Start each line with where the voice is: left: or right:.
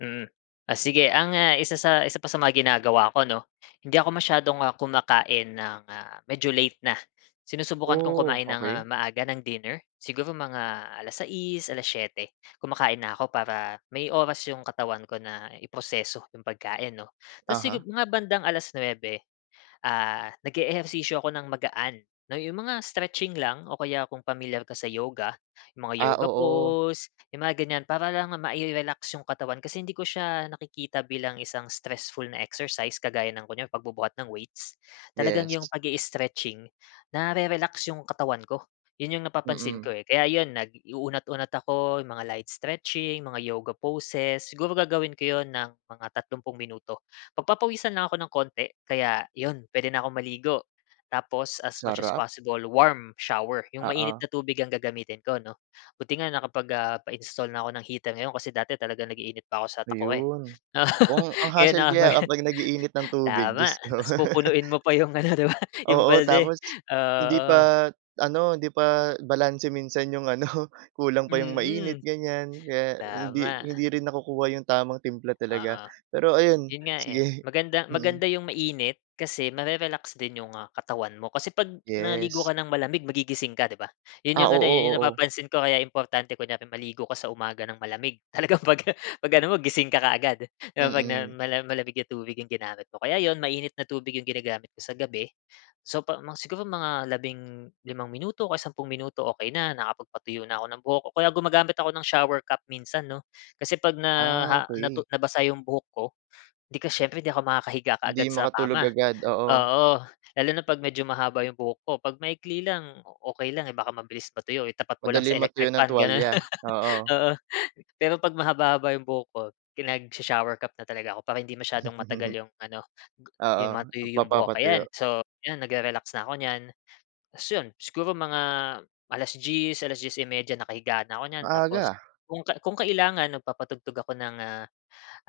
left: Mm. O sige, ang isa sa isa pa sa mga ginagawa ko, 'no? Hindi ako masyadong, ah, kumakain ng, ah, medyo late na. Sinusubukan kong
right: Oh,
left: kumain ng, ah,
right: okey.
left: maaga ng dinner, siguro mga alas sais, alas-siyete, kumakain na ako para may oras 'yong katawan ko na iproseso 'yong pagkain, 'no. Tapos
right: Uh-huh.
left: sigu yung mga bandang alas-nuebe, ah, nag-eehersisyo ako ng magaan, 'no, yung mga stretching lang o kaya kung pamilyar ka sa yoga, yung mga
right: Ah,
left: yoga
right: oo.
left: pose, 'yung mga ganyan, para lang mai-relax yung katawan. Kasi hindi ko siya nakikita bilang isang stressful na exercise, kagaya ng kunyari pagbubuhat ng weights, talagang yung
right: Yes.
left: pag-i-stretching, nare-relax yung katawan ko. 'Yun yung napapansin ko
right: Mm.
left: eh, kaya 'yun nag-unat-unat ako, mga light stretching, mga yoga poses. Siguro, gagawin ko yun ng mga tatlumpung minuto. Pagpapawisan lang ako ng konti, kaya yun, pwede na akong maligo. Tapos, as much as
right: Sarap.
left: possible, warm shower, yung mainit
right: Oo.
left: na tubig ang gagamitin ko, 'no. Buti nga nakapag ah, pa-install na ako ng heater ngayon kasi dati talagang nag-iinit pa ako sa takure,
right: Ayun.
left: 'no..
right: Kung ang
left: Ngayon, 'no,
right: hustle kaya
left: kumbaga
right: kapag nag-iinit ng tubig,
left: tama.
right: Diyos ko.
left: Tapos pupunuin mo pa yung ano, di ba, yung
right: Oo,
left: balde.
right: tapos hindi
left: Oo.
right: pa, ano, hindi pa balanse minsan 'yong ano, kulang pa 'yong mainit
left: Mhm,
right: ganyan. Kaya, hindi
left: tama.
right: hindi rin nakukuha yung tamang timpla talaga.
left: Oo.
right: Pero ayun,
left: 'Yun nga eh,
right: sige.
left: maganda
right: Mm.
left: maganda yung mainit, kasi mare-relax din yung ah, katawan mo. Kasi 'pag naligo
right: Yes.
left: ka ng malamig, magigising ka, di ba? 'Yun
right: Ah,
left: yung ano
right: oo,
left: eh, 'yun 'yung
right: oo.
left: napapansin ko, kaya importante kunyari maligo ka sa umaga ng malamig. Talagang pag pag ano mo, gising ka kaagad, 'di ba, 'pag na
right: Mm.
left: mala malamig na tubig yung ginamit mo. Kaya 'yun, mainit na tubig 'yung ginagamit ko sa gabi. So 'pa mga siguro mga labing limang minuto, o kaya sampung minuto, okey na, nakapagpatuyo na ako ng buhok, o kaya gumagamit ako ng shower cap minsan 'no. Kasi 'pag na
right: Ah,
left: ah, natu
right: okey.
left: nabasa 'yong buhok ko, 'di ka siyempre 'di ako makakahiga
right: 'Di
left: kaagad sa
right: makatulog
left: kama.
right: agad, oo.
left: Oo. Lalo na 'pag medyo mahaba 'yong buhok ko. 'Pag maikli lang, okey lang eh, baka mabilis matuyo, itapat mo lang sa
right: Madaling
left: electric
right: matuyo ng
left: fan, ganun.
right: tuwalya, oo.
left: Oo. Pero pag mahaba-haba yung buhok ko, pinagsha-shower cap na talaga ako, para hindi masyadong matagal yung ano, gu
right: Oo,
left: yung matuyo yung buhok. Ayan,
right: nagpapapatuyo.
left: so, yan nagre-relax na ako niyan. Tapos 'yon siguro mga alas-dies, alas-dies y media, nakahiga na 'ko niyan.
right: Maaga
left: Tapos,
right: ah.
left: kung ka kung kailangan, nagpapatugtog ako ng ah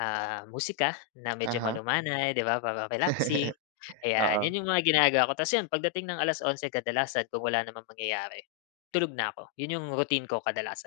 left: ah, musika na medyo
right: Uh-huh.
left: malumanay, 'di ba, para relaxing. Ayan,
right: Oo.
left: 'yun yung mga ginagawa ko. Tapos 'yon, pagdating ng alas-onse kadalasan kung wala namang mangyayari, tulog na ako. 'Yun yung routine ko kadalasan.